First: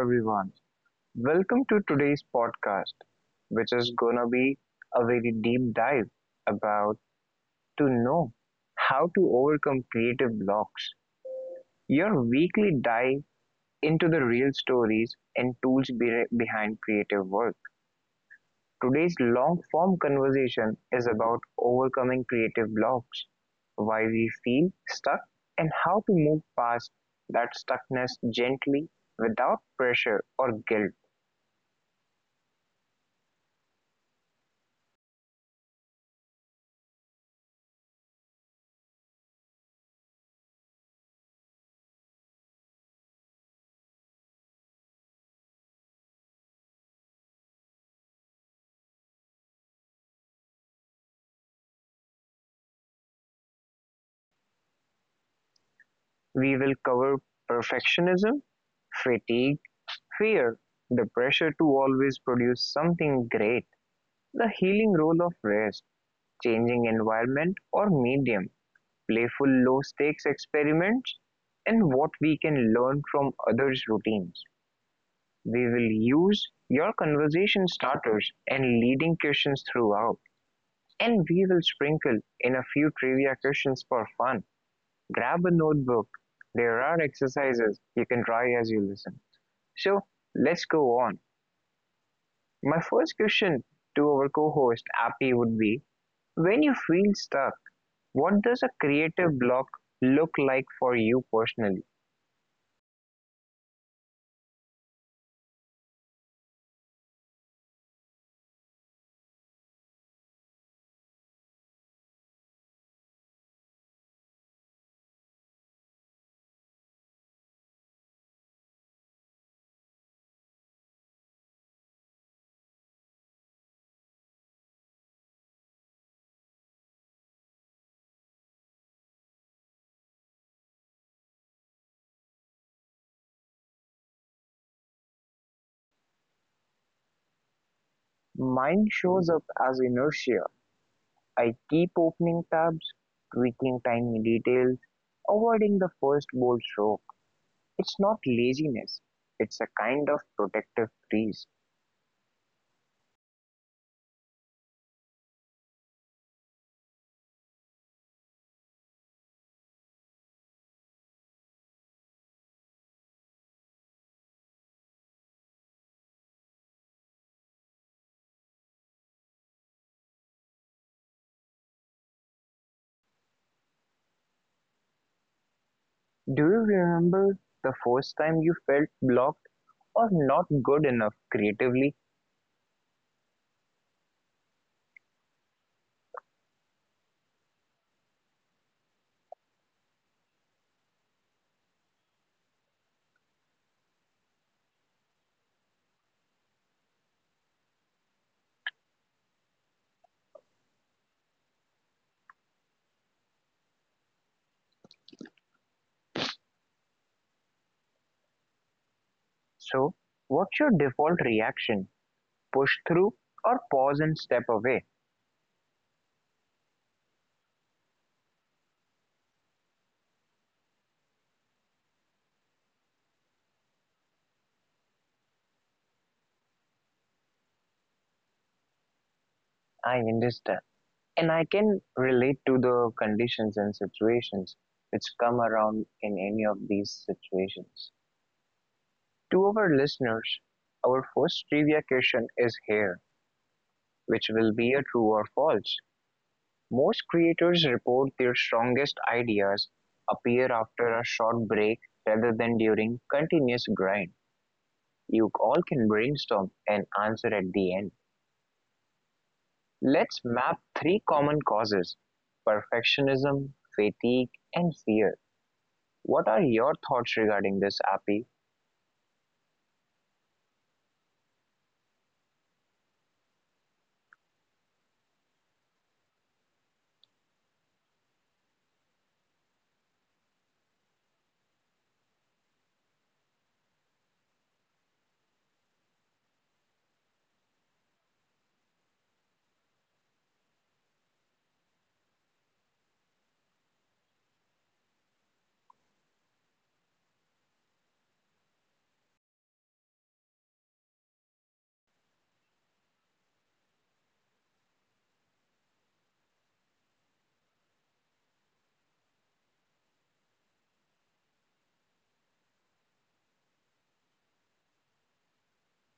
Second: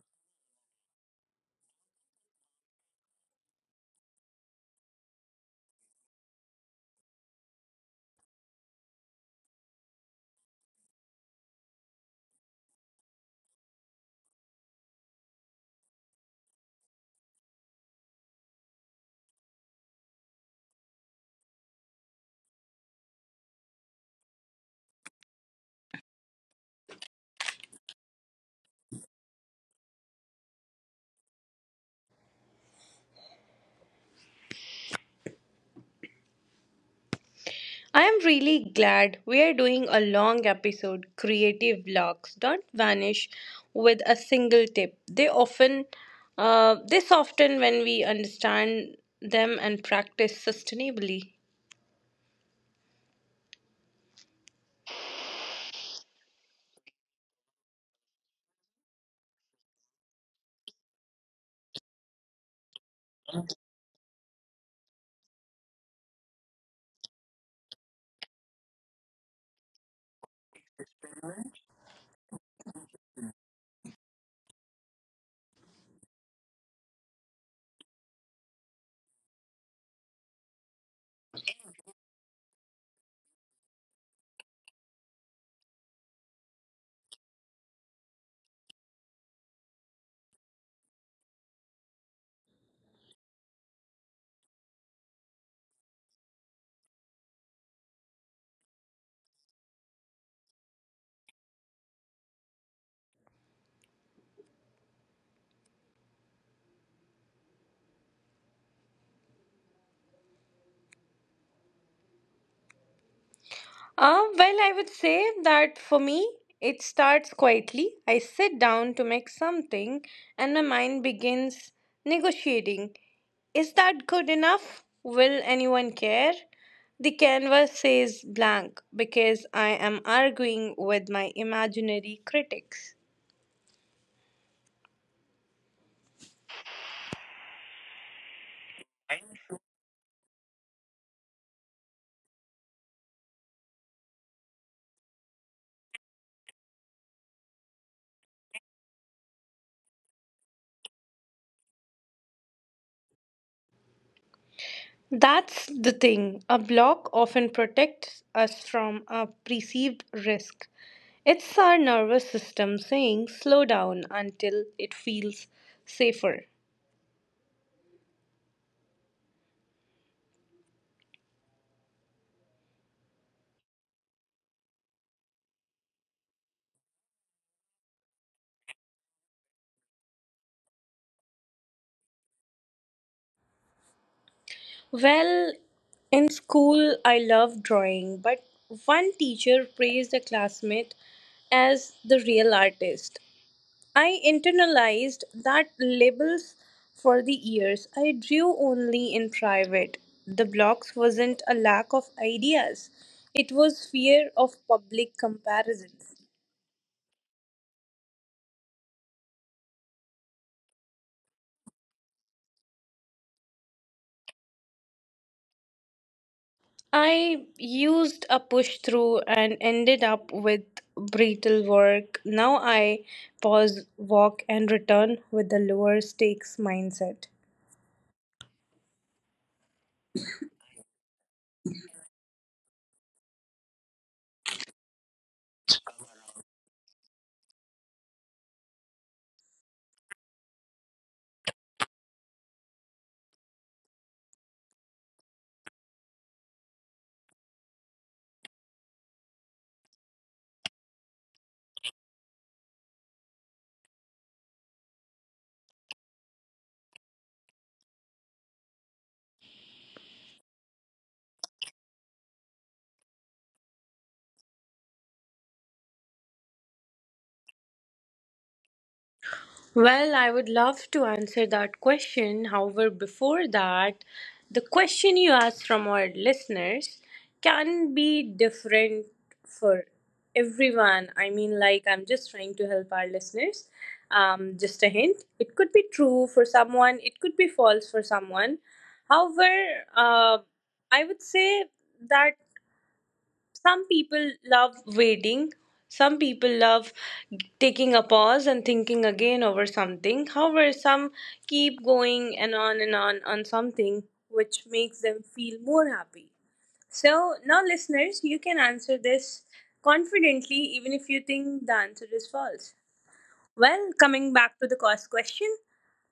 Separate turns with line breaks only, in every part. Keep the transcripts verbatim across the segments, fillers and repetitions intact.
everyone. Welcome to today's podcast, which is gonna be a very deep dive about to know how to overcome creative blocks. Your weekly dive into the real stories and tools be- behind creative work. Today's long form conversation is about overcoming creative blocks, why we feel stuck, and how to move past that stuckness gently without pressure or guilt.
I am really glad we are doing a long episode. Creative blocks don't vanish with a single tip. They often uh, they soften when we understand them and practice sustainably.
We will cover perfectionism, fatigue, fear, the pressure to always produce something great, the healing role of rest, changing environment or medium, playful low stakes experiments, and what we can learn from others' routines. We will use your conversation starters and leading questions throughout, and we will sprinkle in a few trivia questions for fun. Grab a notebook. There are exercises you can try as you listen. So let's go on. My first question to our co-host Appy would be: when you feel stuck, what does a creative block look like for you personally?
Uh, well, I would say that for me, it starts quietly. I sit down to make something, and my mind begins negotiating. Is that good enough? Will anyone care? The canvas says blank because I am arguing with my imaginary critics.
Mine shows up as inertia. I keep opening tabs, tweaking tiny details, avoiding the first bold stroke. It's not laziness, it's a kind of protective freeze.
That's the thing. A block often protects us from a perceived risk. It's our nervous system saying slow down until it feels safer.
Do you remember the first time you felt blocked or not good enough creatively?
Well, in school, I loved drawing, but one teacher praised a classmate as the real artist. I internalized that labels for the years. I drew only in private. The blocks wasn't a lack of ideas, it was fear of public comparisons.
So, what's your default reaction? Push through or pause and step away?
I used a push through and ended up with brittle work. Now I pause, walk, and return with a lower stakes mindset.
I understand. And I can relate to the conditions and situations which come around in any of these situations. To our listeners, our first trivia question is here, which will be a true or false. Most creators report their strongest ideas appear after a short break rather than during continuous grind. You all can brainstorm and answer at the end. Let's map three common causes: perfectionism, fatigue, and fear. What are your thoughts regarding this, Appy?
Well, I would love to answer that question. However, before that, the question you asked from our listeners can be different for everyone. I mean, like, I'm just trying to help our listeners. Um, just a hint, it could be true for someone, it could be false for someone. However, uh, I would say that some people love waiting, some people love taking a pause and thinking again over something, however some keep going and on and on on something which makes them feel more happy. So now listeners, you can answer this confidently even if you think the answer is false. Well, coming back to the cost question,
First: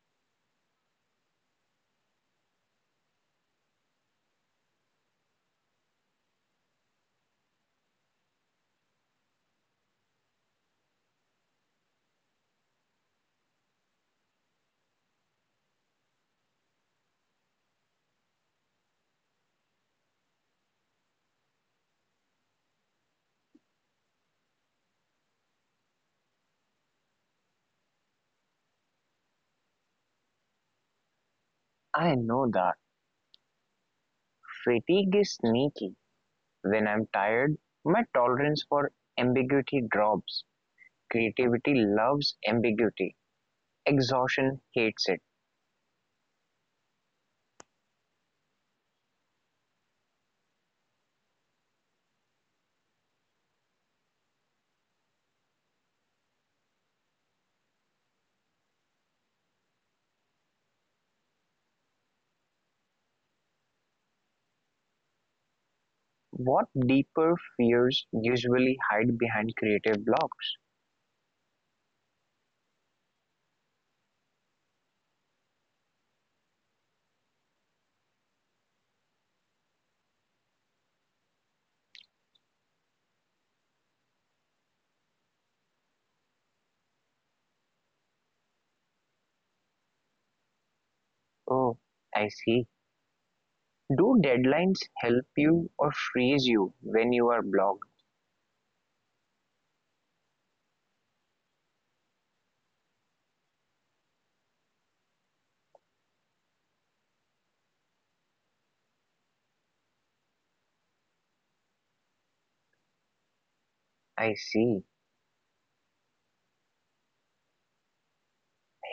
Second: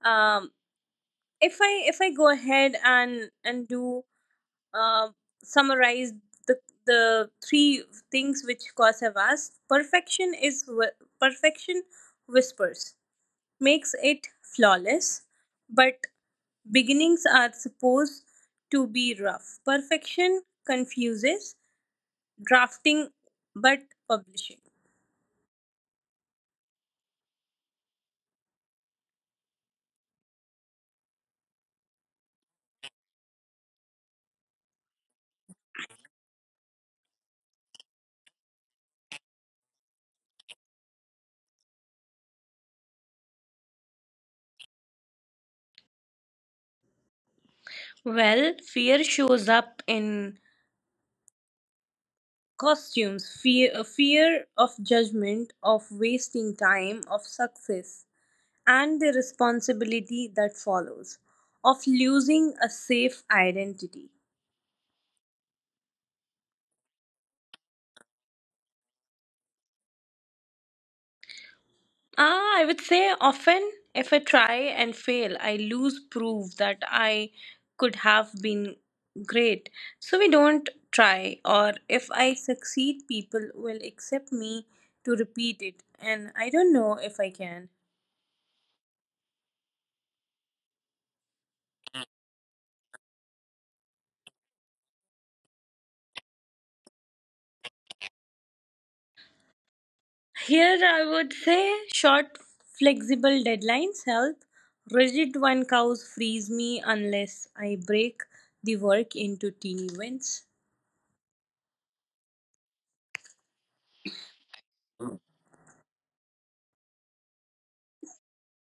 um if i if i go ahead and and do, uh, summarize the the three things which cause asked. Perfection is whi- perfection whispers, makes it flawless, but beginnings are supposed to be rough. Perfection confuses drafting, but publishing.
I know that fatigue is sneaky. When I'm tired, my tolerance for ambiguity drops. Creativity loves ambiguity, exhaustion hates it.
Well, fear shows up in costumes. Fear, fear of judgment, of wasting time, of success and the responsibility that follows, of losing a safe identity.
What deeper fears usually hide behind creative blocks?
Ah, I would say often, if I try and fail, I lose proof that I could have been great. So we don't try, or if I succeed, people will accept me to repeat it, and I don't know if I can.
Oh, I see. Do deadlines help you or freeze you when you are blocked?
Here I would say short, flexible deadlines help. Rigid one cows freeze me unless I break the work into teeny wins.
I see.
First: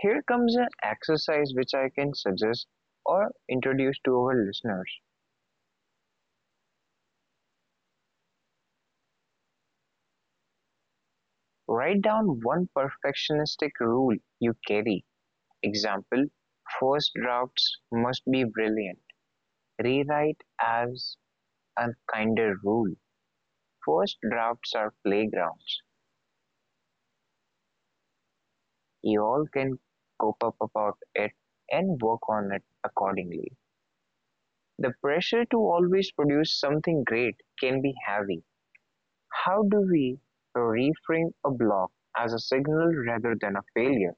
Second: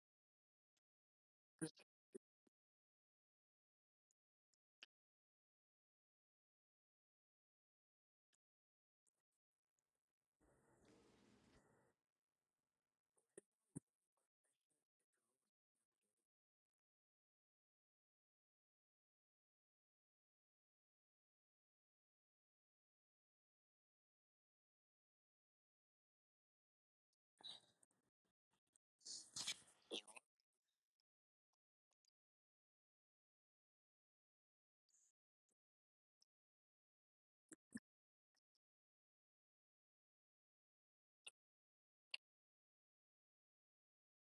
Here comes an exercise which I can suggest or introduce to our listeners. Write down one perfectionistic rule you carry. Example, first drafts must be brilliant. Rewrite as a kinder rule. First drafts are playgrounds. You all can cope up about it and work on it accordingly. The pressure to always produce something great can be heavy. How do we reframe a block as a signal rather than a failure,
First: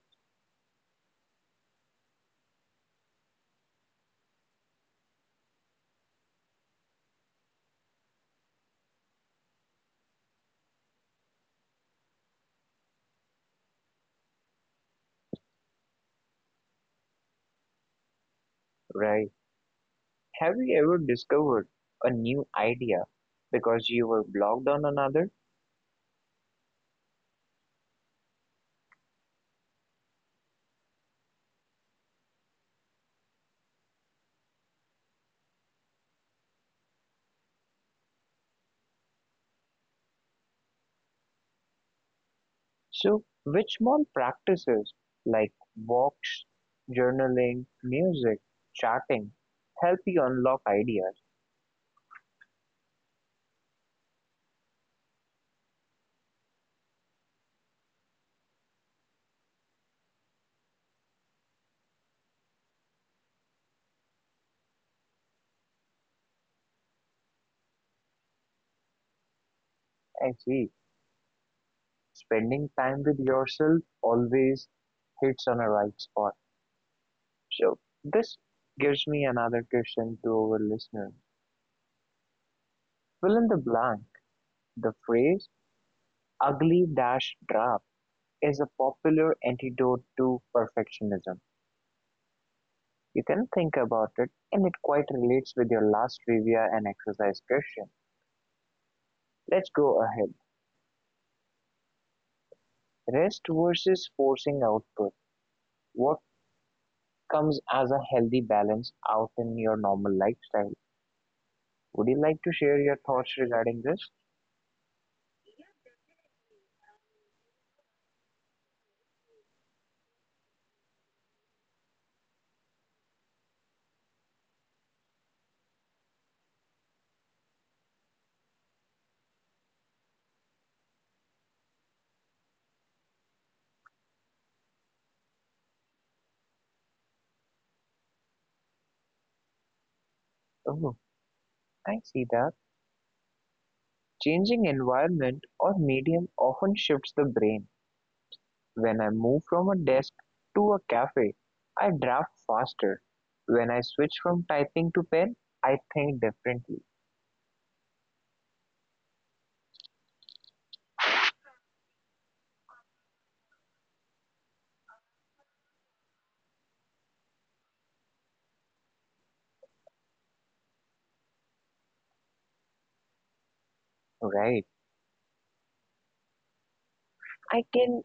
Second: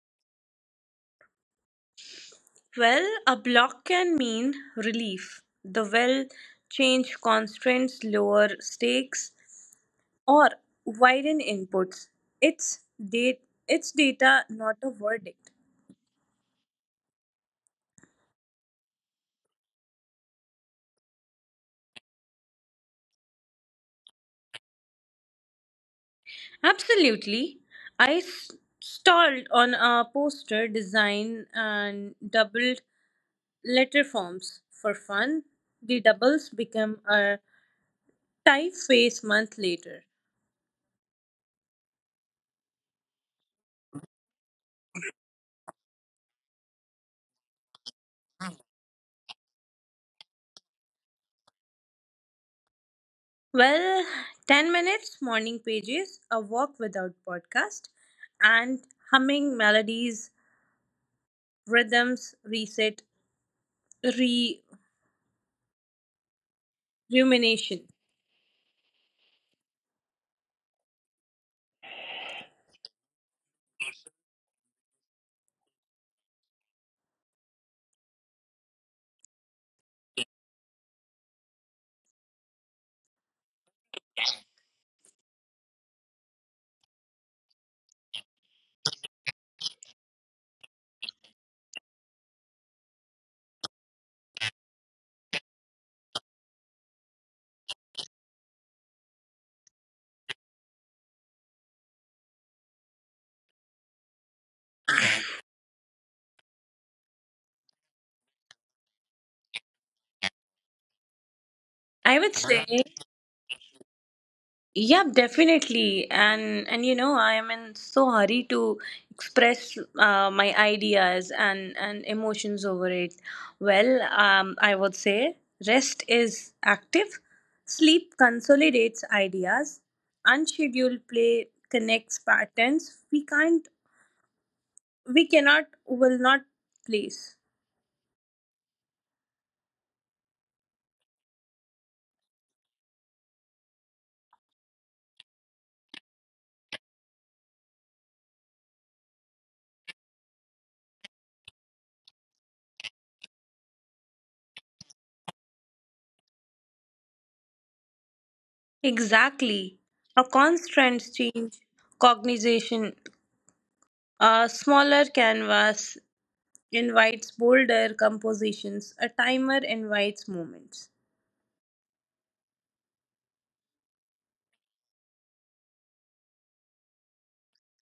Well, a block can mean relief. The well change constraints, lower stakes, or widen inputs. It's date, it's data, not a verdict.
right? Have you ever discovered a new idea because you were blocked on another?
Absolutely. I s- Stalled on a poster design and doubled letter forms. For fun, the doubles become a type phase month later.
So, which small practices like walks, journaling, music, chatting help you unlock ideas?
Well, ten minutes, morning pages, a walk without podcast, and humming melodies, rhythms, reset, re rumination.
I see. Spending time with yourself always hits on a right spot. So this gives me another question to our listeners. Fill in the blank. The phrase ugly dash draft is a popular antidote to perfectionism. You can think about it and it quite relates with your last trivia and exercise question. Let's go ahead. Rest versus forcing output. What comes as a healthy balance out in your normal lifestyle? Would you
I
like to
would
share
say
your thoughts regarding this?
yeah, definitely. And and you know, I am in so hurry to express uh, my ideas and and emotions over it. Well, um, I would say rest is active, sleep consolidates ideas, unscheduled play connects patterns we can't we cannot will not place.
Oh, I see that. Changing environment or medium often shifts the brain. When I move from a desk to a cafe, I draft faster. When I switch from typing to pen, I think differently.
Exactly. A constant change, cognization, a smaller canvas invites bolder compositions, a timer invites moments.
Right. I can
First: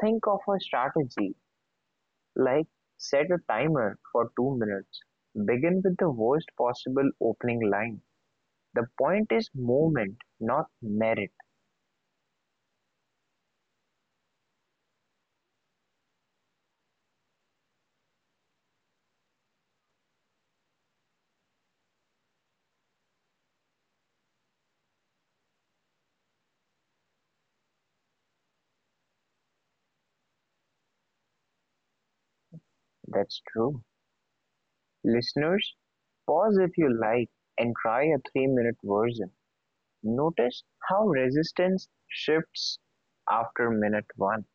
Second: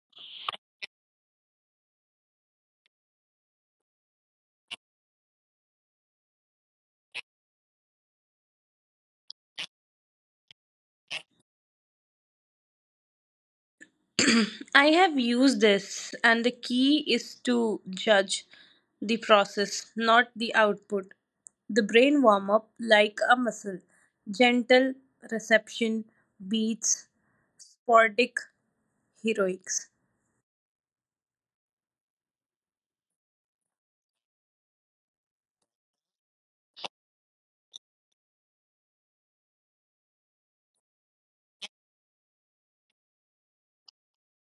think of a strategy like set a timer for two minutes. Begin with the worst possible opening line. The point is movement, not merit.
I have used this, and the key is to judge the process, not the output. The brain warm up like a muscle, gentle reception beats sporadic heroics.
That's true. Listeners, pause if you like and try a three-minute version. Notice how resistance shifts after minute one.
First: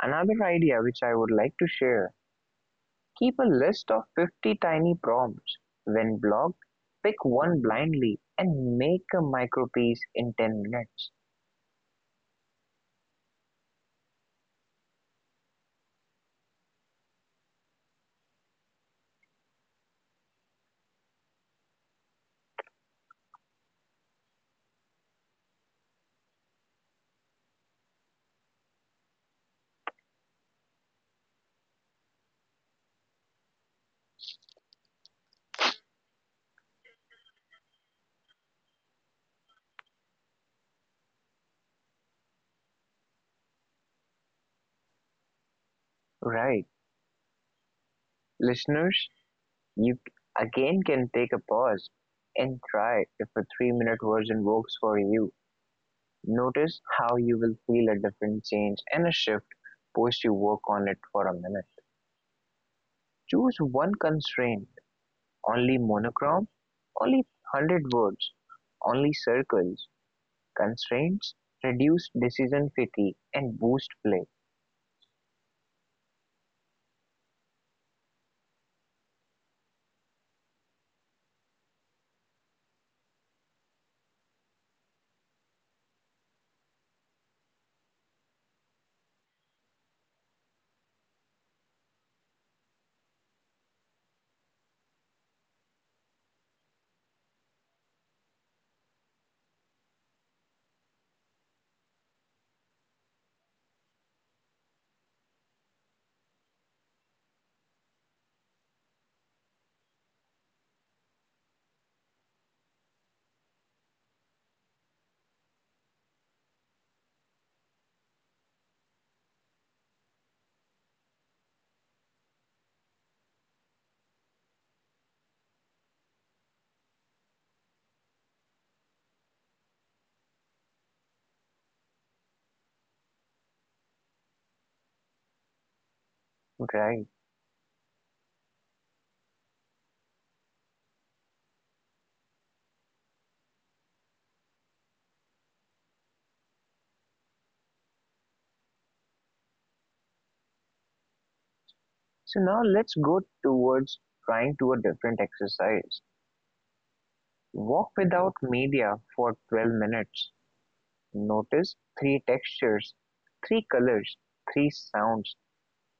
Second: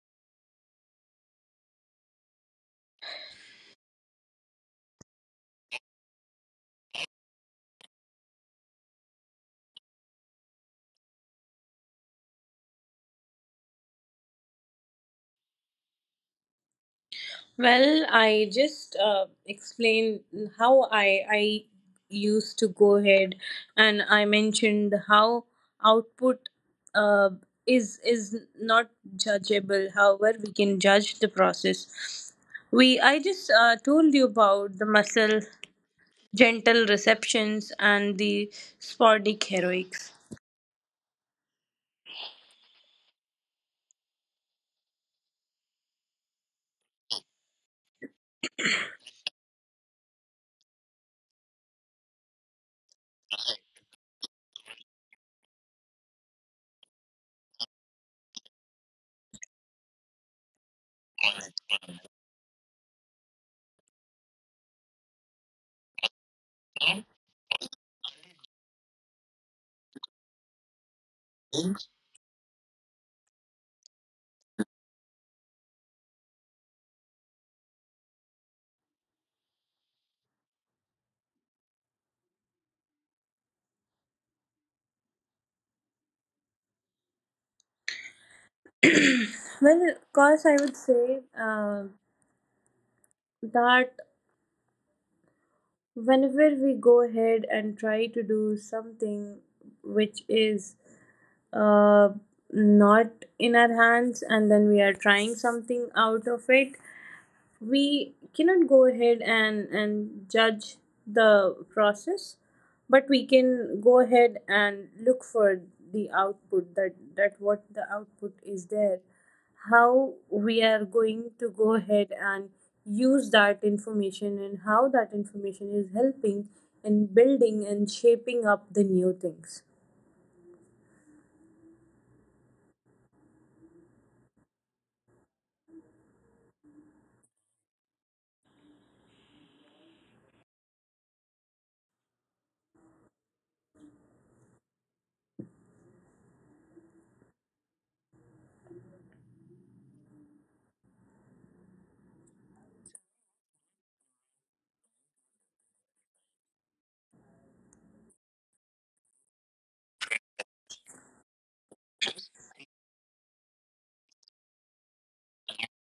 Another idea which I would like to share, keep a list of fifty tiny prompts. When blocked, pick one blindly and make a micropiece in ten minutes.
Well, I just uh, explained how I I used to go ahead, and I mentioned how output uh, is is not judgeable. However, we can judge the process. We I just uh, told you about the muscle gentle receptions and the sporadic heroics.
Right. Listeners, you again can take a pause and try if a three minute version works for you. Notice how you will feel a different change and a shift post you work on it for a minute. Choose one constraint, only monochrome, only one hundred words, only circles. Constraints reduce decision fatigue and boost play.
Well, of course, I would say uh, that whenever we go ahead and try to do something which is uh, not in our hands and then we are trying something out of it, we cannot go ahead and and judge the process, but we can go ahead and look for the output, that that what the output is there, how we are going to go ahead and use that information and how that information is helping and building and shaping up the new things.
Right. So now let's go towards trying to a different exercise. Walk without media for twelve minutes. Notice three textures, three colors, three sounds.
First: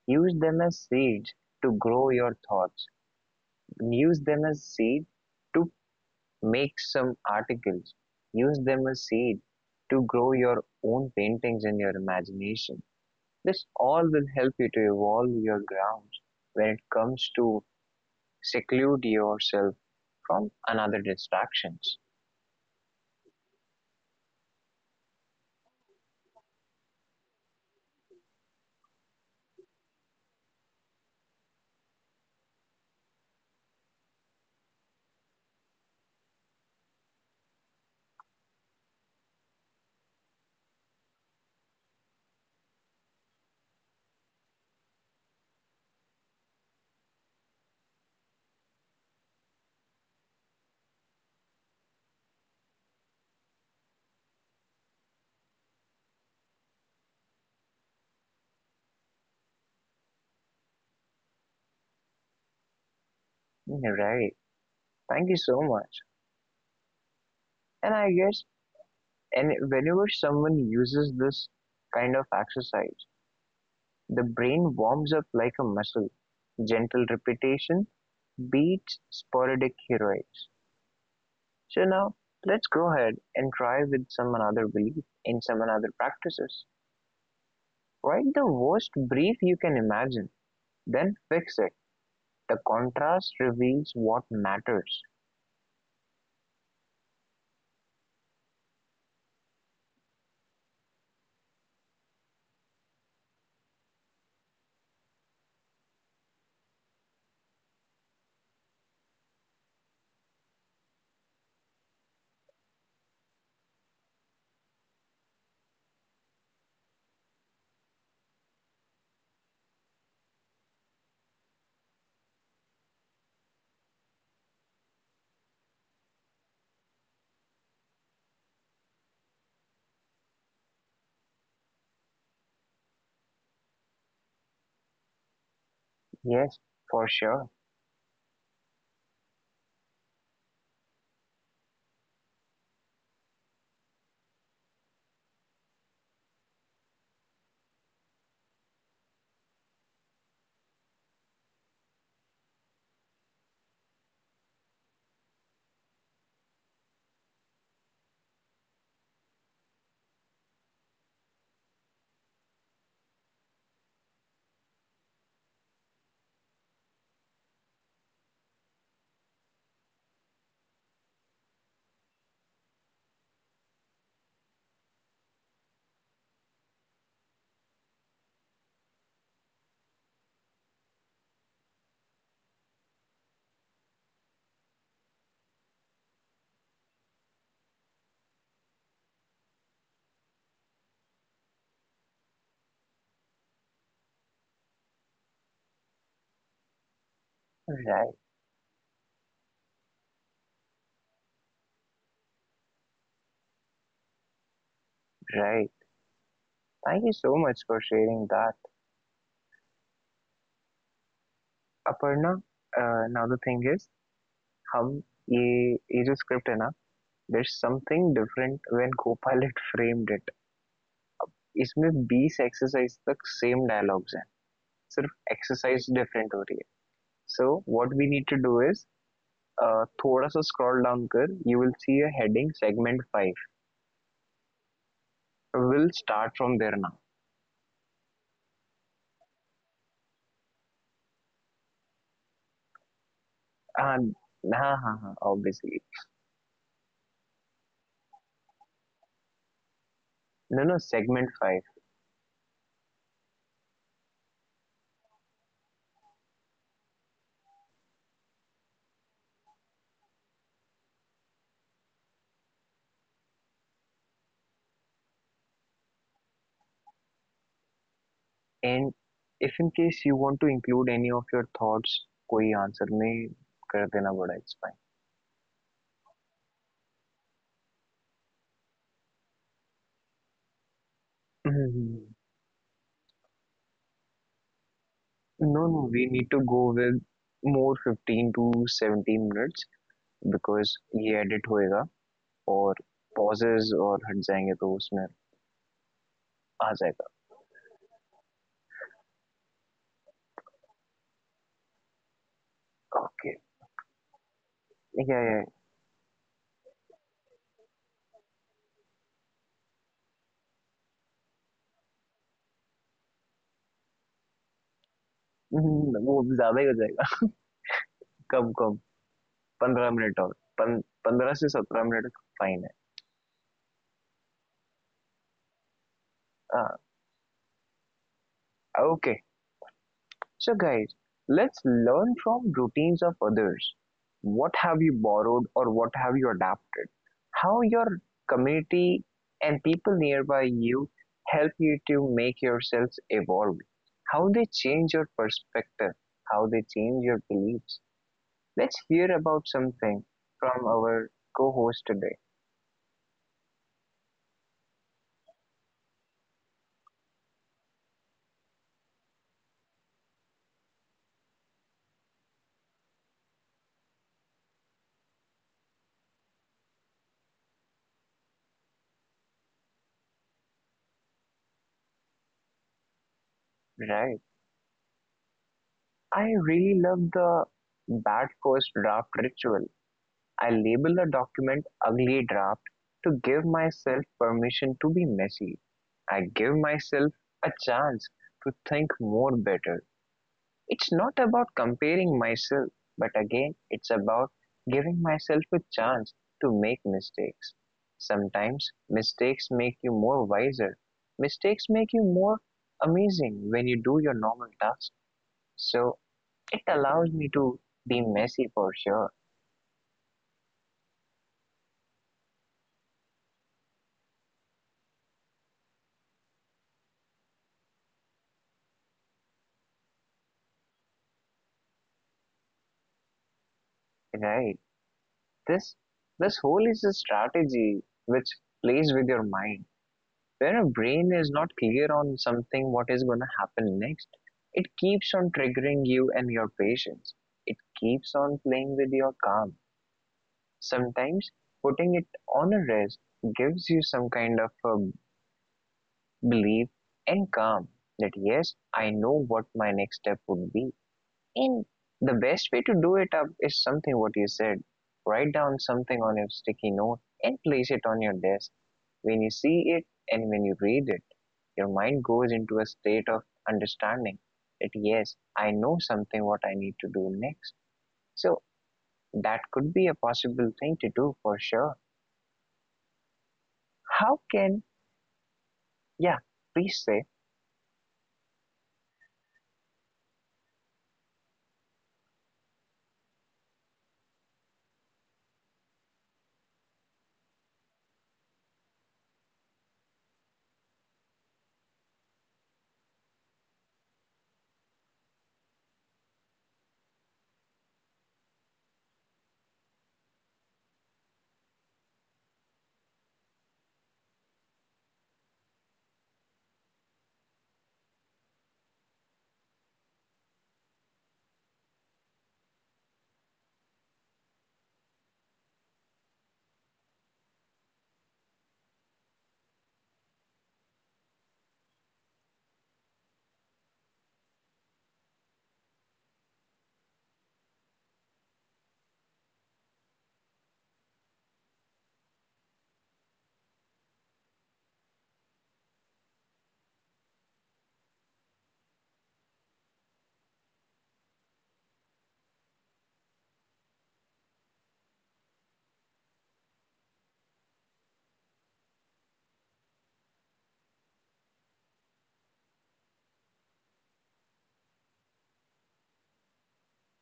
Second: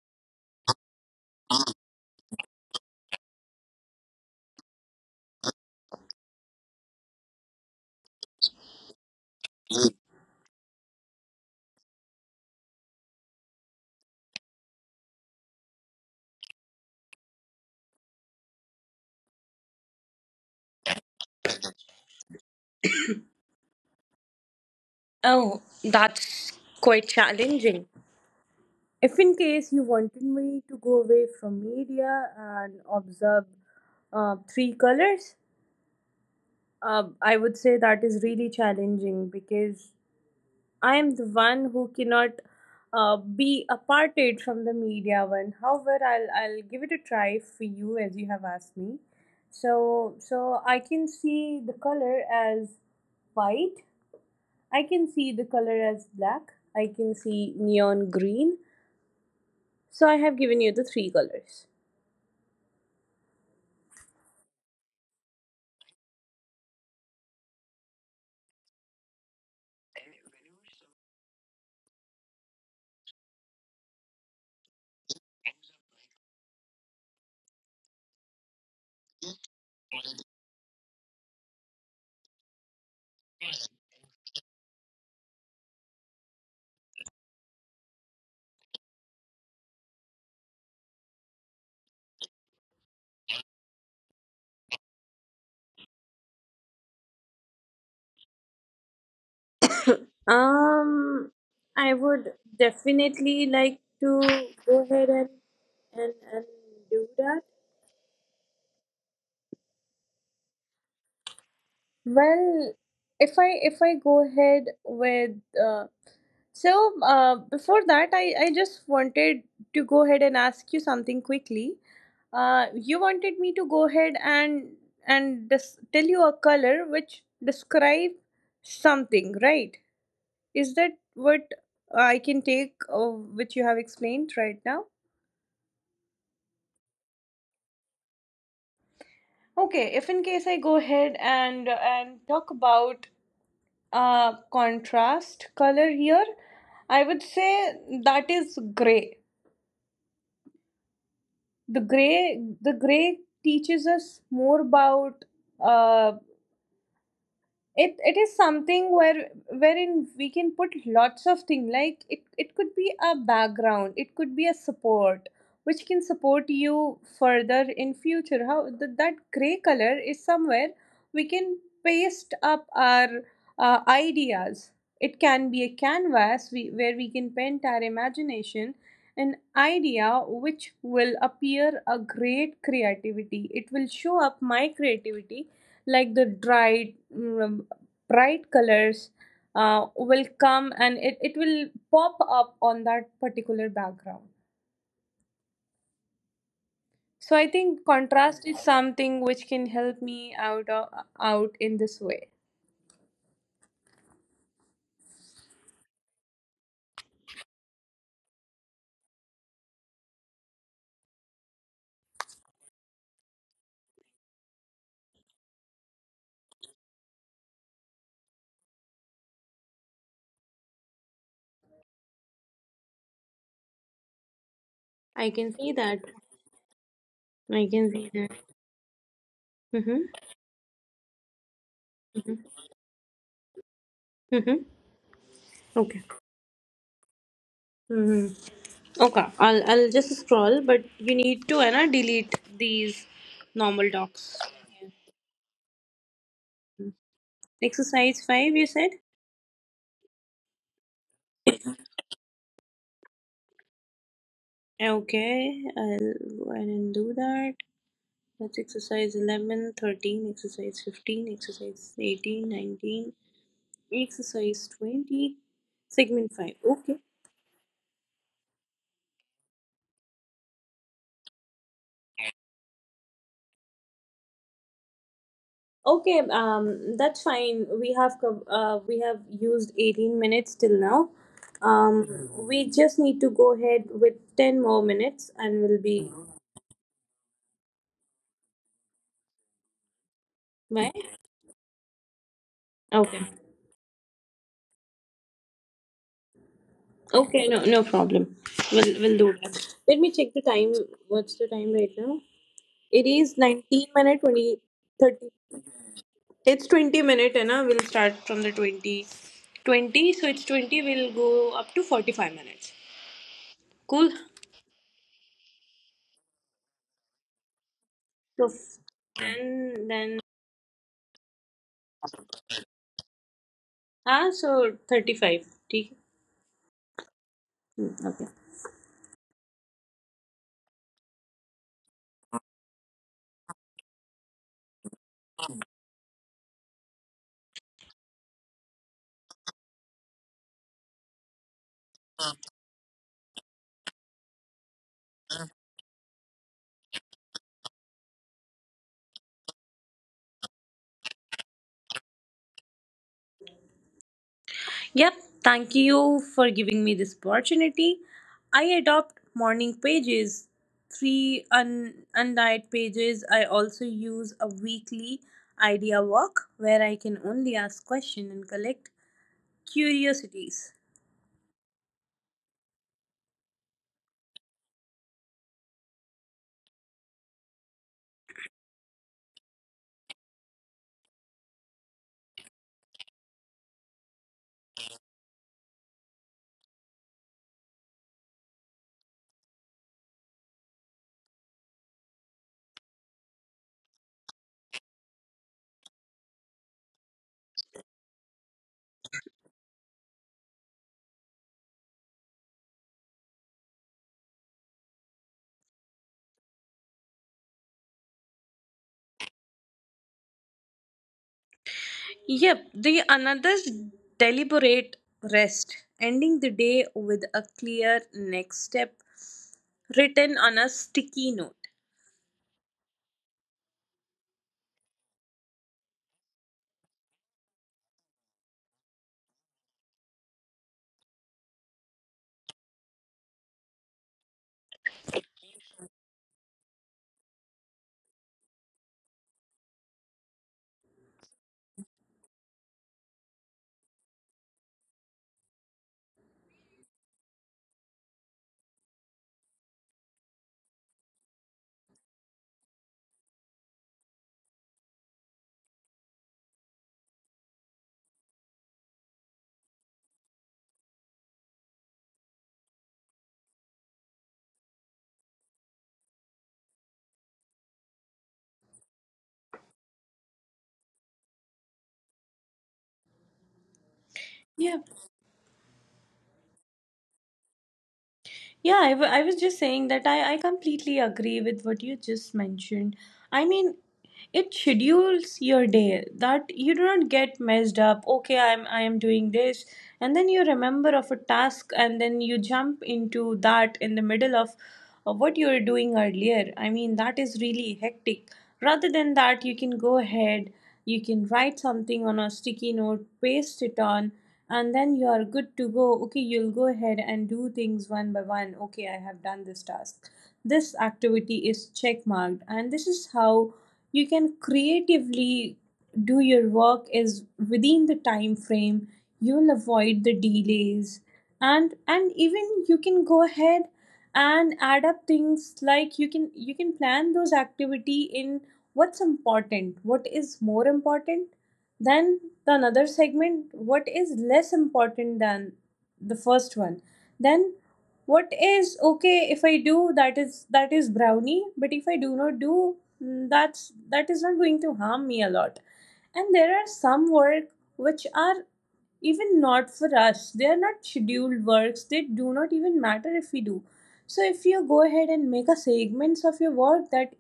Use them as seeds to grow your thoughts. Use them as seed to make some articles. Use them as seed to grow your own paintings and your imagination. This all will help you to evolve your grounds when it comes to seclude yourself from another distractions.
Oh, that's quite challenging. If in case you wanted me to go away from media and observe uh, three colors, uh, I would say that is really challenging because I am the one who cannot uh, be aparted from the media one. However, I'll I'll give it a try for you as you have asked me. So so I can see the color as white. I can see the color as black. I can see neon green. So I have given you the three colors.
Right. Thank you so much. And I guess, and whenever someone uses this kind of exercise, the brain warms up like a muscle, gentle repetition beats sporadic heroics. So now let's go ahead and try with some another belief in some another practices. Write the worst brief you can imagine, then fix it. The contrast reveals what matters.
Um, I would definitely like to go ahead and and, and do that. Well, if I if I go ahead with uh, so uh, before that, I I just wanted to go ahead and ask you something quickly. Uh, you wanted me to go ahead and and dis- tell you a color which describe something, right? Is that what I can take, uh, which you have explained right now?
Yes, for sure.
Okay, if in case I go ahead and and talk about uh contrast color here, I would say that is gray. The gray the gray teaches us more about uh it it is something where wherein we can put lots of things, like it it could be a background, it could be a support which can support you further in future, how th that gray color is somewhere we can paste up our uh, ideas. It can be a canvas we, where we can paint our imagination, an idea which will appear a great creativity. It will show up my creativity, like the dried mm, bright colors uh, will come and it, it will pop up on that particular background. So I think
Right,
contrast is something which can help me out of, out in this way.
right. Thank you so much for sharing that. Aparna, uh, now the thing is, hum, ye, ye jo script hai na. There's something different when Copilot framed it. इसमें बीस exercise तक same dialogues हैं,
I
सिर्फ
can see that.
Exercise different हो रही है,
I
so
can see
what we
that.
Need to do is
Mm-hmm.
थोड़ा सा स्क्रॉल डाउन कर, you will see a heading segment five.
Mm-hmm. Okay.
Will start from there now.
Hmm. Okay. I'll I'll just scroll, but you need to Anna delete these normal
हाँ
docs.
हाँ हाँ हाँ obviously.
Exercise five, you said.
No no, segment five.
Okay. I'll go ahead and do that. That's exercise eleven, thirteen, exercise fifteen, exercise eighteen, nineteen, exercise twenty, segment five. Okay.
And if in case you want to include any of your thoughts, कोई answer में कर देना, बड़ा it's
Okay, um, that's fine. We have cov- uh, we have used eighteen minutes till now.
Fine.
Um, we just need to go ahead with ten more minutes and we'll
No,
be.
no, we need to go with more fifteen to seventeen minutes,
Why?
Because ये edit होएगा, और
Okay.
Possess और हट जाएंगे तो उसमें आ जाएगा.
Okay, no no problem. We'll we'll do that. Let me check the time. What's the time right now? It is
okay.
nineteen minute twenty thirty.
या या,
It's twenty minute, Anna. We'll start from the twenty. twenty, so it's twenty, we'll go up to forty-five minutes. Cool?
वो ज्यादा ही हो जाएगा.
So,
come
f-
come
and
पंद्रह
then,
minute और पन, पंद्रह से सत्रह मिनट फाइन है.
ah, so thirty-five. ठीक है?
हाँ.
Hmm, okay.
Okay. So guys, let's learn from routines of others. What have you borrowed or what have you adapted? How your community and people nearby you help you to make yourselves evolve. How they change your perspective, how they change your beliefs. Let's hear about something from our co-host today,
Yep, thank you for giving me this opportunity. I adopt morning pages, three un- undyed pages. I also use a weekly idea walk where I can only ask questions and collect curiosities.
right? I really love the bad first draft ritual. I label a document ugly draft to give myself permission to be messy. I give myself a chance to think more better. It's not about comparing myself, but again, it's about giving myself a chance to make mistakes. Sometimes mistakes make you more wiser. Mistakes make you more amazing when you do your normal tasks. So it allows me to be messy for sure,
Yep, the another's deliberate rest, ending the day with a clear next step written on a sticky note.
right? This this whole is a strategy which plays with your mind. When a brain is not clear on something, what is going to happen next, it keeps on triggering you and your patience. It keeps on playing with your calm. Sometimes putting it on a rest gives you some kind of a belief and calm that yes, I know what my next step would be. And the best way to do it up is something what you said. Write down something on your sticky note and place it on your desk. When you see it and when you read it, your mind goes into a state of understanding that yes, I know something what I need to do next. So that could be a possible thing to do for sure. How
Yeah,
can, yeah, please say,
Yeah, I wa- I was just saying that I, I completely agree with what you just mentioned. I mean, it schedules your day that you do not get messed up. Okay, I'm I am doing this, and then you remember of a task, and then you jump into that in the middle of, of what you were doing earlier. I mean, that is really hectic. Rather than that, you can go ahead. You can write something on a sticky note, paste it on, and then you are good to go. Okay, you'll go ahead and do things one by one. Okay, I have done this task, this activity is check marked, and this is how you can creatively do your work is within the time frame. You'll avoid the delays, and and even you can go ahead and add up things, like you can you can plan those activity in what's important, what is more important then the another segment, what is less important than the first one? Then what is okay if I do that, is that is brownie, but if I do not do, mm, that's that is not going to harm me a lot. And there are some work which are even not for us. They are not scheduled works. They do not even matter if we do. So if you go ahead and make a segments of your work, that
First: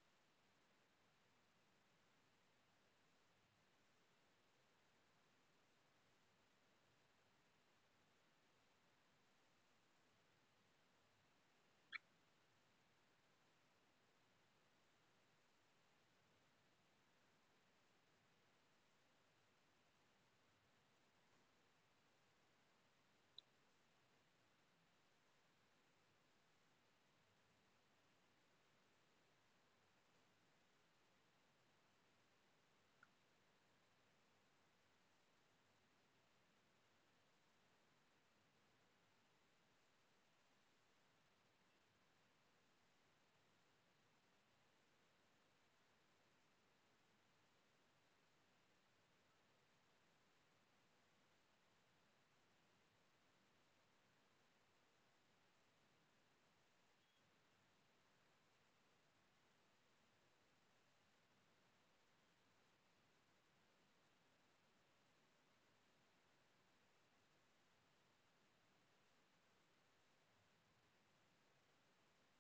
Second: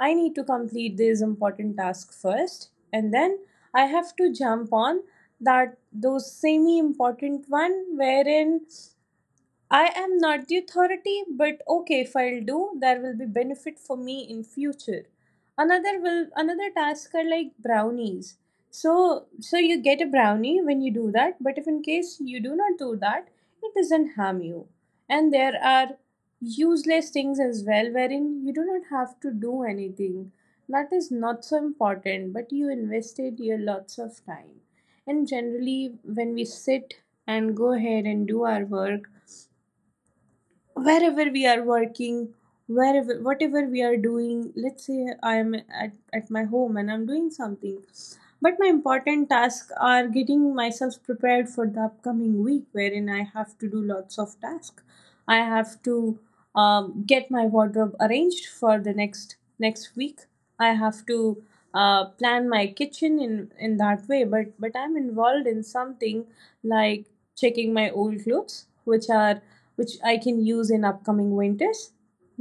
I need to complete this important task first, and then I have to jump on that, those semi important one, wherein I am not the authority, but okay, if I'll do, there will be benefit for me in future. Another will another task are like brownies. So so you get a brownie when you do that, but if in case you do not do that, it doesn't harm you. And there are useless things as well wherein you do not have to do anything. That is not so important, but you invested your lots of time. And generally when we sit and go ahead and do our work wherever we are working, wherever whatever we are doing, let's say I am at, at my home and I'm doing something, but my important tasks are getting myself prepared for the upcoming week wherein I have to do lots of tasks. I have to um, get my wardrobe arranged for the next next week. I have to uh, plan my kitchen in in that way, but but I'm involved in something like checking my old clothes which are which I can use in upcoming winters.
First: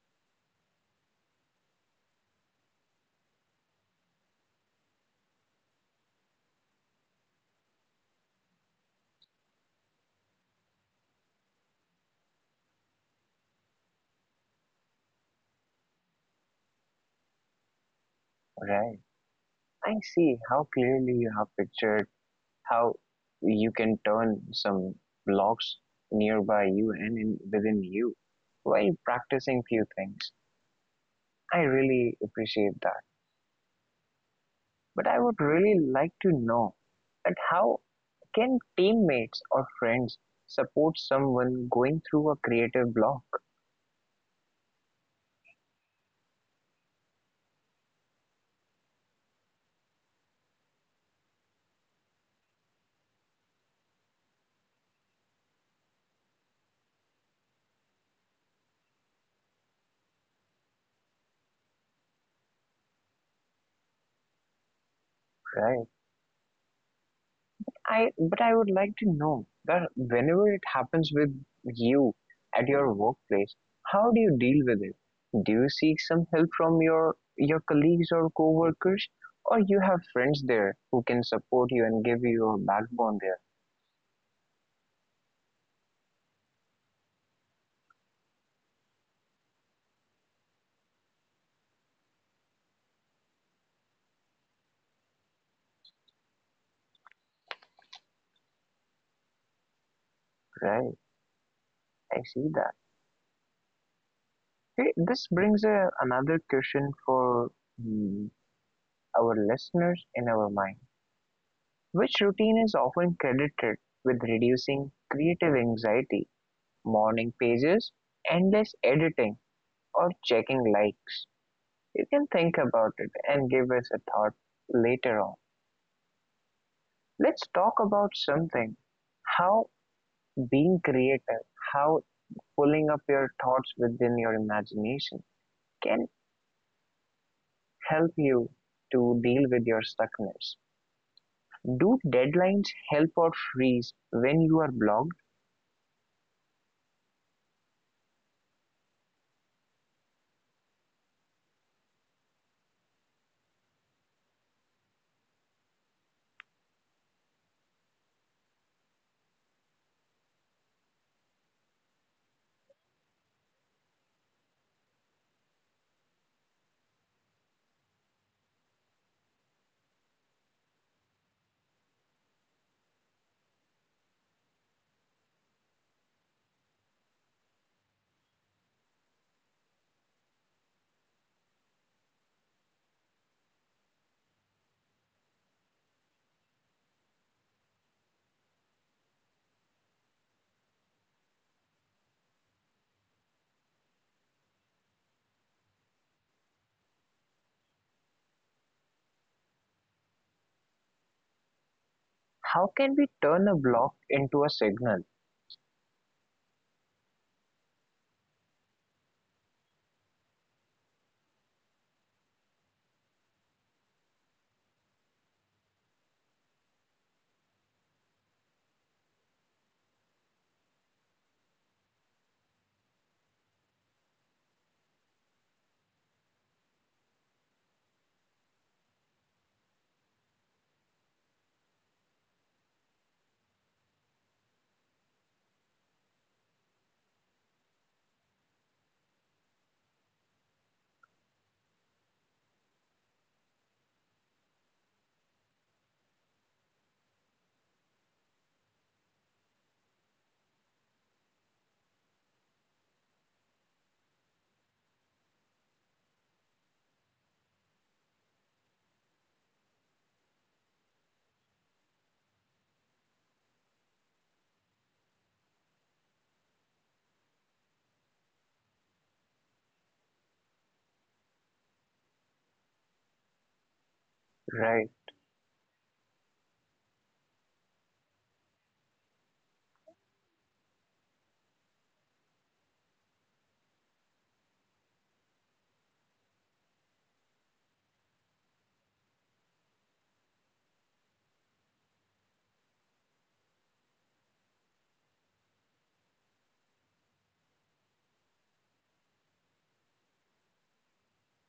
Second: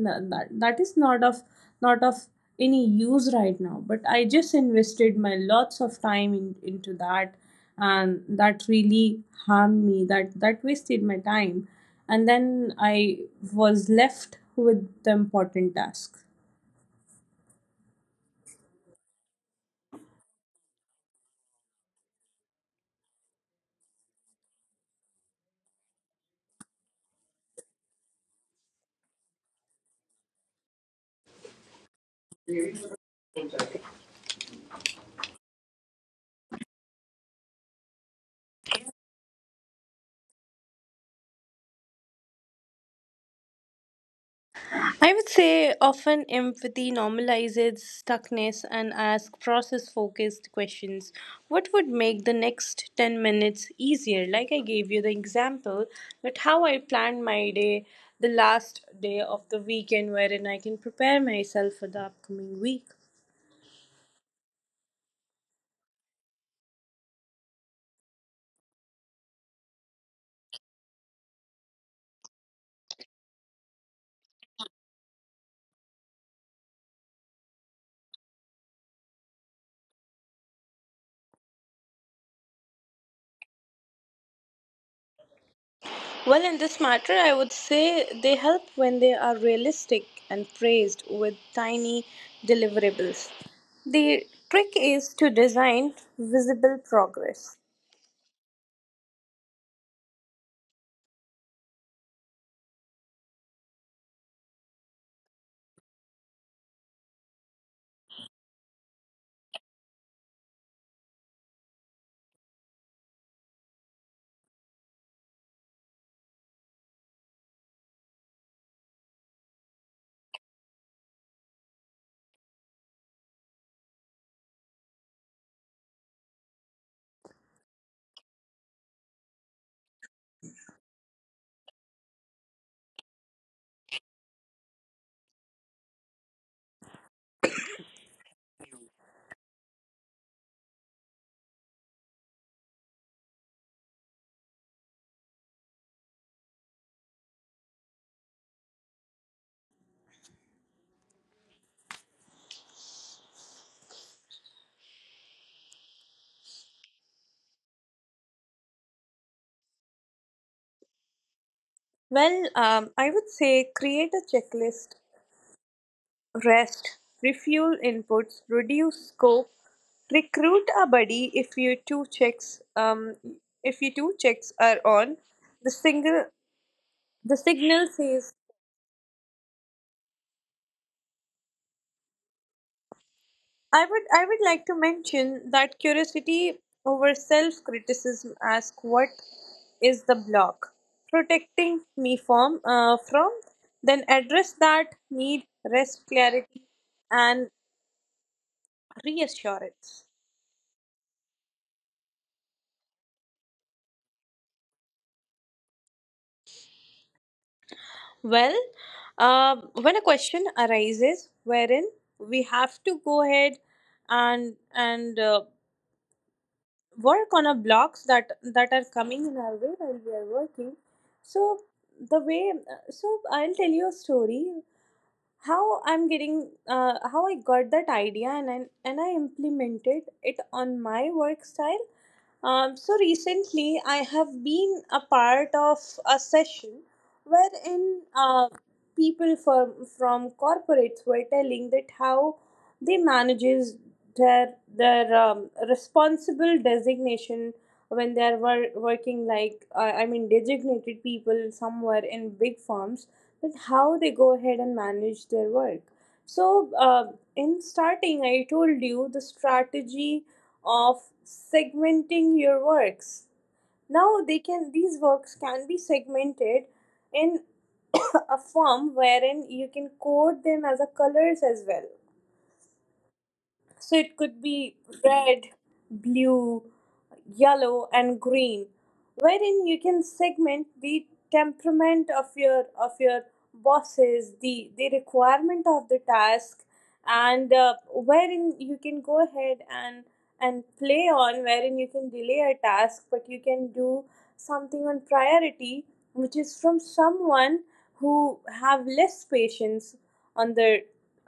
No, that, that is not of not of any use right now, but I just invested my lots of time in, into that, and that really harmed me, that that wasted my time, and then I was left with the important task.
right. I see how clearly you have pictured how you can turn some blocks nearby you and in, within you while practicing few things. I really appreciate that. But I would really like to know that how can teammates or friends support someone going through a creative block,
I would say often empathy normalizes stuckness and asks process focused questions. What would make the next ten minutes easier? Like I gave you the example that how I planned my day, the last day of the weekend, wherein I can prepare myself for the upcoming week.
right? I but I would like to know that whenever it happens with you at your workplace, how do you deal with it? Do you seek some help from your your colleagues or coworkers, or you have friends there who can support you and give you a backbone there?
Well, in this matter, I would say they help when they are realistic and praised with tiny deliverables. The trick is to design visible progress.
Right, I see that. Hey, this brings a, another question for mm, our listeners in our mind. Which routine is often credited with reducing creative anxiety? Morning pages, endless editing, or checking likes. You can think about it and give us a thought later on. Let's talk about something, how being creative, how pulling up your thoughts within your imagination can help you to deal with your stuckness. Do deadlines help or freeze when you are blocked?
Well, um, I would say create a checklist, rest, refuel inputs, reduce scope, recruit a buddy if you two checks um if you two checks are on. The single the signal says I would I would like to mention that curiosity over self criticism, ask what is the block protecting me from, uh, from then address that need, rest, clarity, and reassurance.
How can we turn a block into a signal?
Well, um, when a question arises wherein we have to go ahead and and uh, work on our blocks that that are coming in our way while we are working. So the way uh, so I'll tell you a story how I'm getting uh, how I got that idea, and I, and I implemented it on my work style. Um, so recently, I have been a part of a session wherein uh, people from from corporates were telling that how they manages their their um, responsible designation when they are wor- working, like uh, I mean designated people somewhere in big firms, that how they go ahead and manage their work. So uh, in starting, I told you the strategy of segmenting your works. Now they can, these works can be segmented in a form wherein you can code them as a colors as well. So it could
Right,
be red, blue, yellow, and green, wherein you can segment the temperament of your of your bosses, the the requirement of the task, and uh, wherein you can go ahead and and play on, wherein you can delay a task, but you can do something on priority, which is from someone who have less patience on the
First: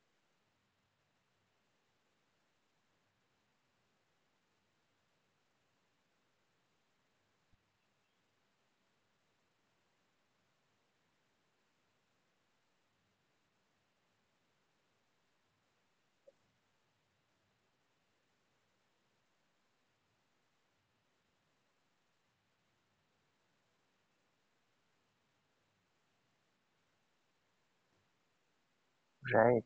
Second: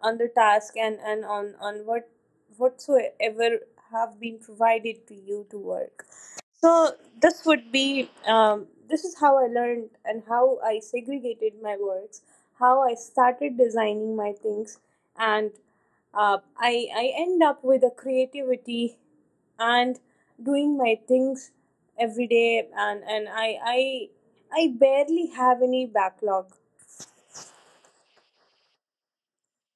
on the task, and and on on what whatsoever have been provided to you to work. So this would be um, this is how I learned and how I segregated my works, how I started designing my things, and uh, I I end up with a creativity and doing my things every day, and and I I I barely have any backlog.
right.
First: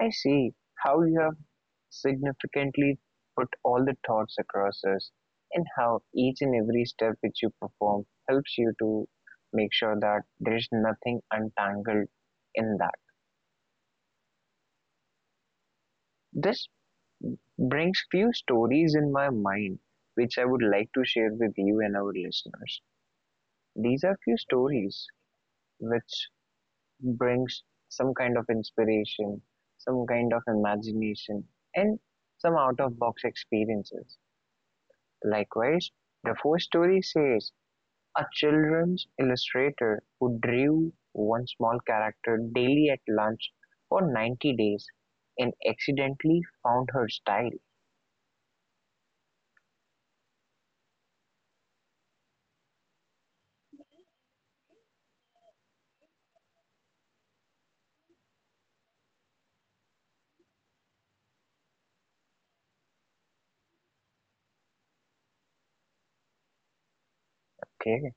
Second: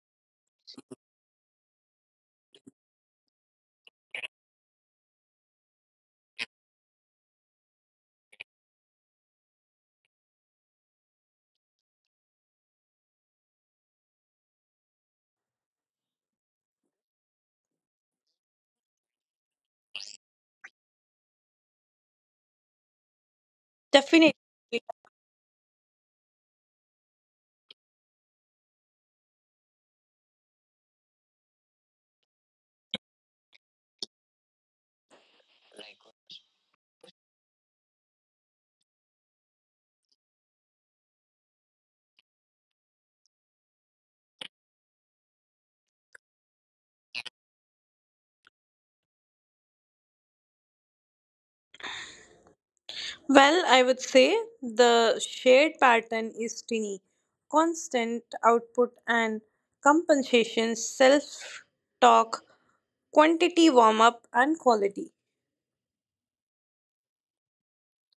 I see how you have significantly put all the thoughts across us, and how each and every step which you perform helps you to make sure that there is nothing untangled in that. This brings few stories in my mind which I would like to share with you and our listeners. These are few stories which brings some kind of inspiration, some kind of imagination and some out of box experiences. Likewise, the fourth story says: a children's illustrator who drew one small character daily at lunch for ninety days and accidentally found her style.
Well, I would say the shared pattern is tiny constant output and compensation, self talk, quantity warm up, and quality.
Okay.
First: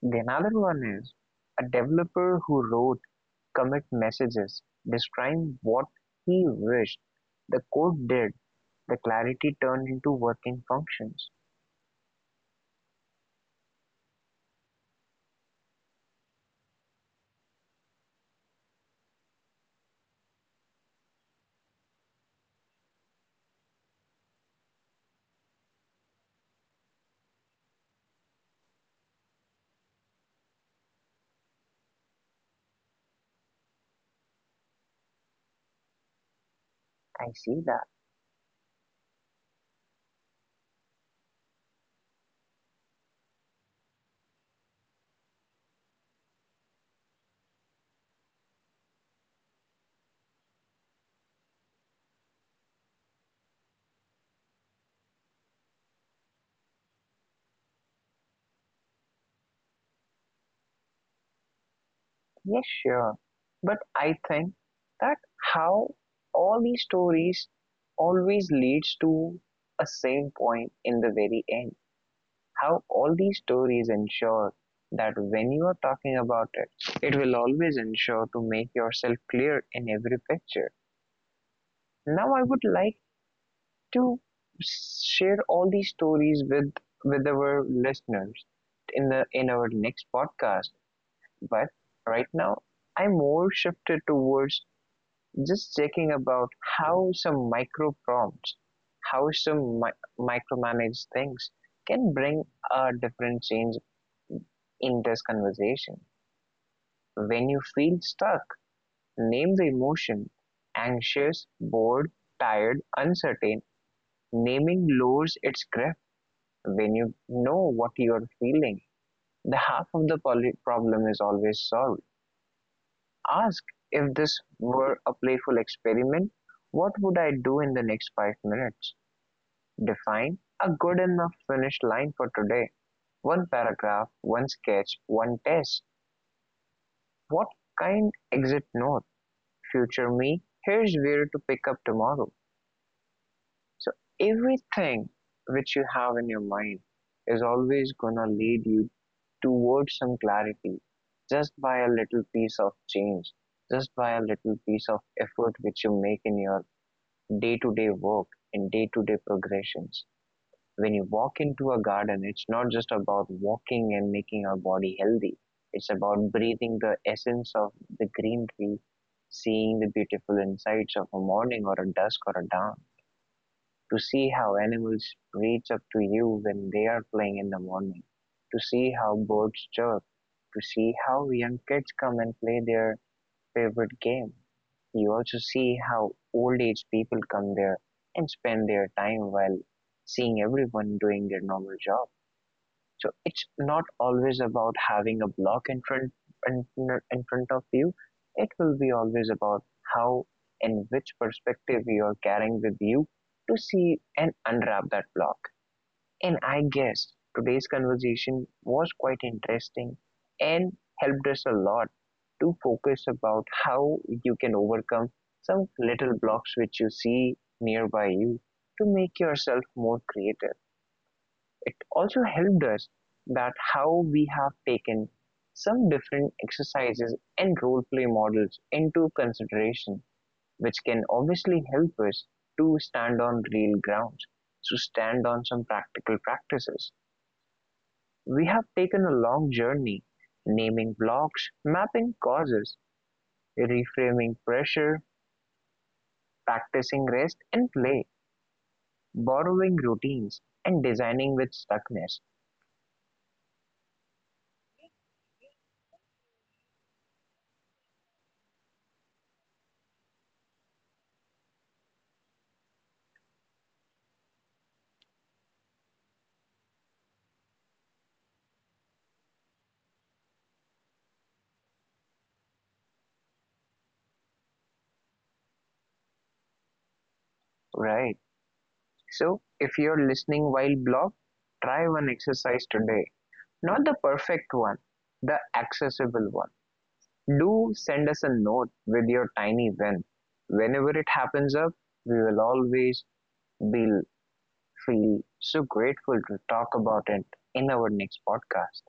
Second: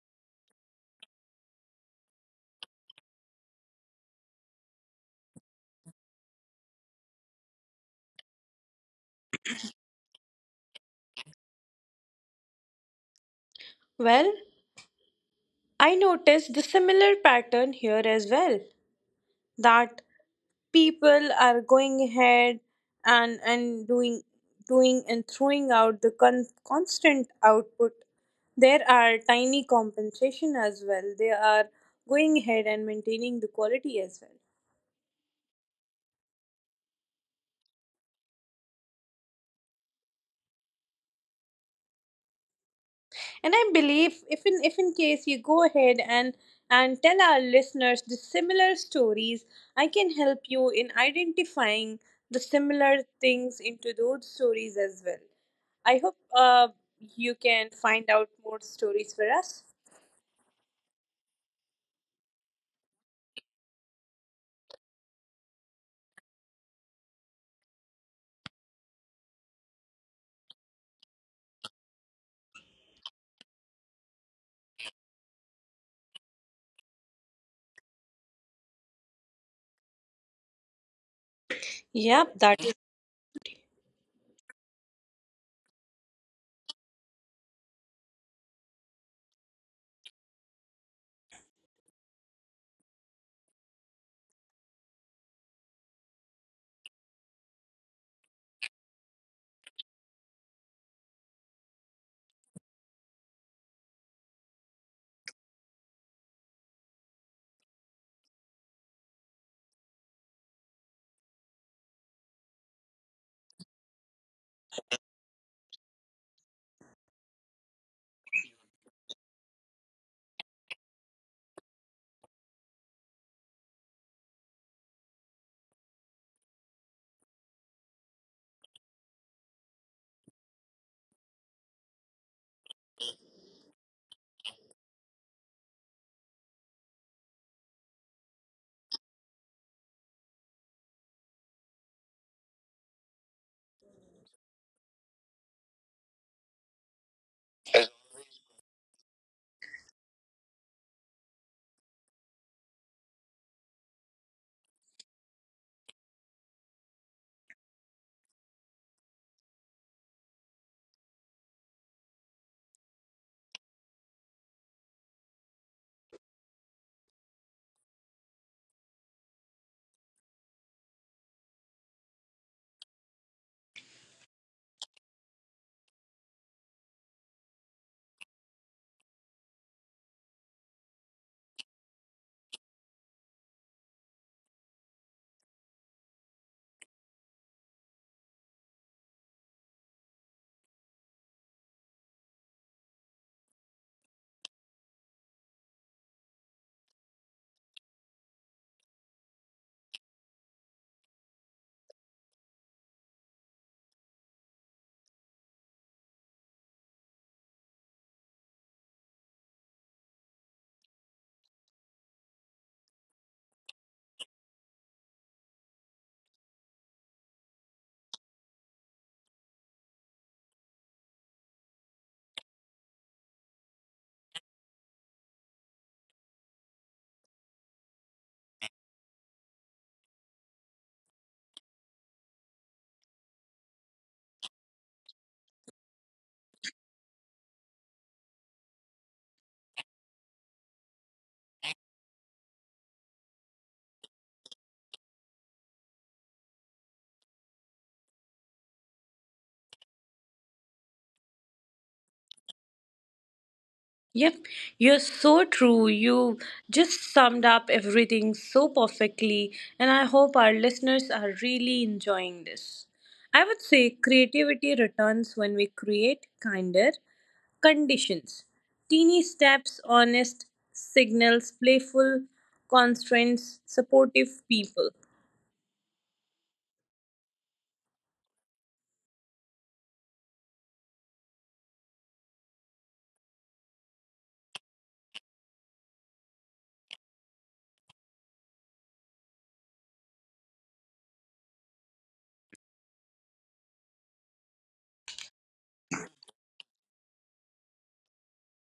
The another one is a developer who wrote commit messages describing what he wished the code did. The clarity turned into working functions.
Well, I noticed the similar pattern here as well, that people are going ahead and, and doing, doing and throwing out the con- constant output. There are tiny compensation as well, they are going ahead and maintaining the quality as well.
I see that.
And I believe if in if in case you go ahead and and tell our listeners the similar stories, I can help you in identifying the similar things into those stories as well. I hope uh, you can find out more stories for us.
Yes, sure. But I think that how all these stories always leads to a same point in the very end. How all these stories ensure that when you are talking about it, it will always ensure to make yourself clear in every picture. Now
Yep,
I
that.
would like to share all these stories with with our listeners in the in our next podcast. But right now I more shifted towards just checking about how some micro prompts, how some mi- micromanage things can bring a different change in this conversation. When you feel stuck, name the emotion anxious, bored, tired, uncertain. Naming lowers its grip when you know what you are feeling. The half of the poly- problem is always solved. Ask if this were a playful experiment, what would I do in the next five minutes? Define a good enough finish line for today. One paragraph, one sketch, one test. What kind exit note? Future me, here's where to pick up tomorrow. So everything which you have in your mind is always gonna lead you towards some clarity just by a little piece of change, just by a little piece of effort which you make in your day to day work and day to day progressions. When you walk into a garden, it's not just about walking and making our body healthy. It's about breathing the essence of the green tree, seeing the beautiful insights of a morning or a dusk or a dawn, to see how animals reach up to you when they are playing in the morning, to see how birds chirp, to see how young kids come and play their favorite game. You also see how old age people come there and spend their time while seeing everyone doing their normal job. So it's not always about having a block in front in, in front of you. It will be always about how and which perspective you are carrying with you to see and unwrap that block. And I guess today's conversation was quite interesting and helped us a lot to focus about how you can overcome some little blocks which you see nearby you to make yourself more creative. It also helped us that how we have taken some different exercises and role play models into consideration, which can obviously help us to stand on real grounds, to stand on some practical practices. We have taken a long journey, naming blocks, mapping causes, reframing pressure, practicing rest and play, borrowing routines, and designing with stuckness.
Yep, you're so true. You just summed up everything so perfectly, and I hope our listeners are really enjoying this. I would say creativity returns when we create kinder conditions. Teeny steps, honest signals, playful constraints, supportive people.
Right. So, if you're listening while blocked, try one exercise today. Not the perfect one, the accessible one. Do send us a note with your tiny win. Whenever it happens up, we will always be really so grateful to talk about it in our next podcast.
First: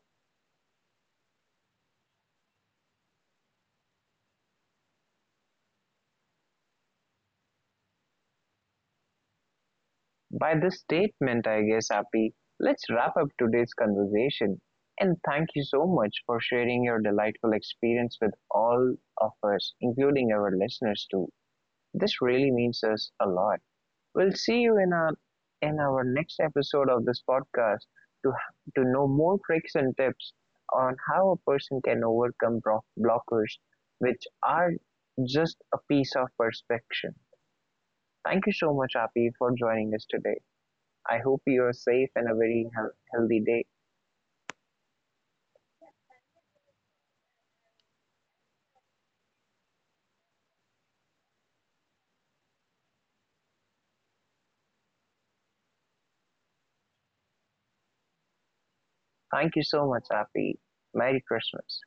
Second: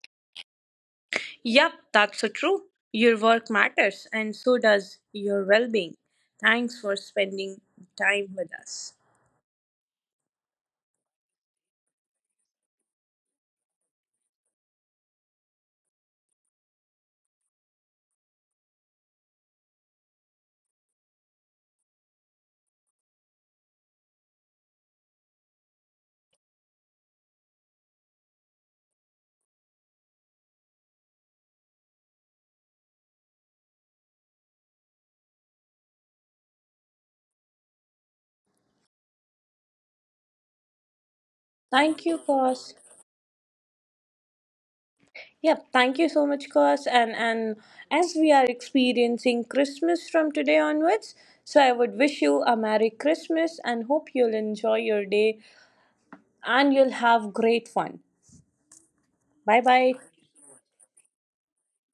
Yep, that's so true. Your work matters, and so does your well being. Thanks for spending time with us.
By this statement, I guess, Happy, let's wrap up today's conversation. And thank you so much for sharing your delightful experience with all of us, including our listeners too. This really means us a lot. We'll see you in our in our next episode of this podcast to to know more tricks and tips on how a person can overcome bro- blockers, which are just a piece of perfection. Thank you so much, Api, for joining us today. I hope you are
Thank
safe
you,
and a
boss.
very heal- healthy day.
Yep, thank you so much, Kos. And and as we are experiencing Christmas from today onwards, so I would wish you a Merry Christmas and hope you'll enjoy your day and you'll have great fun. Bye
Thank you so
bye.
much, Api. Merry Christmas.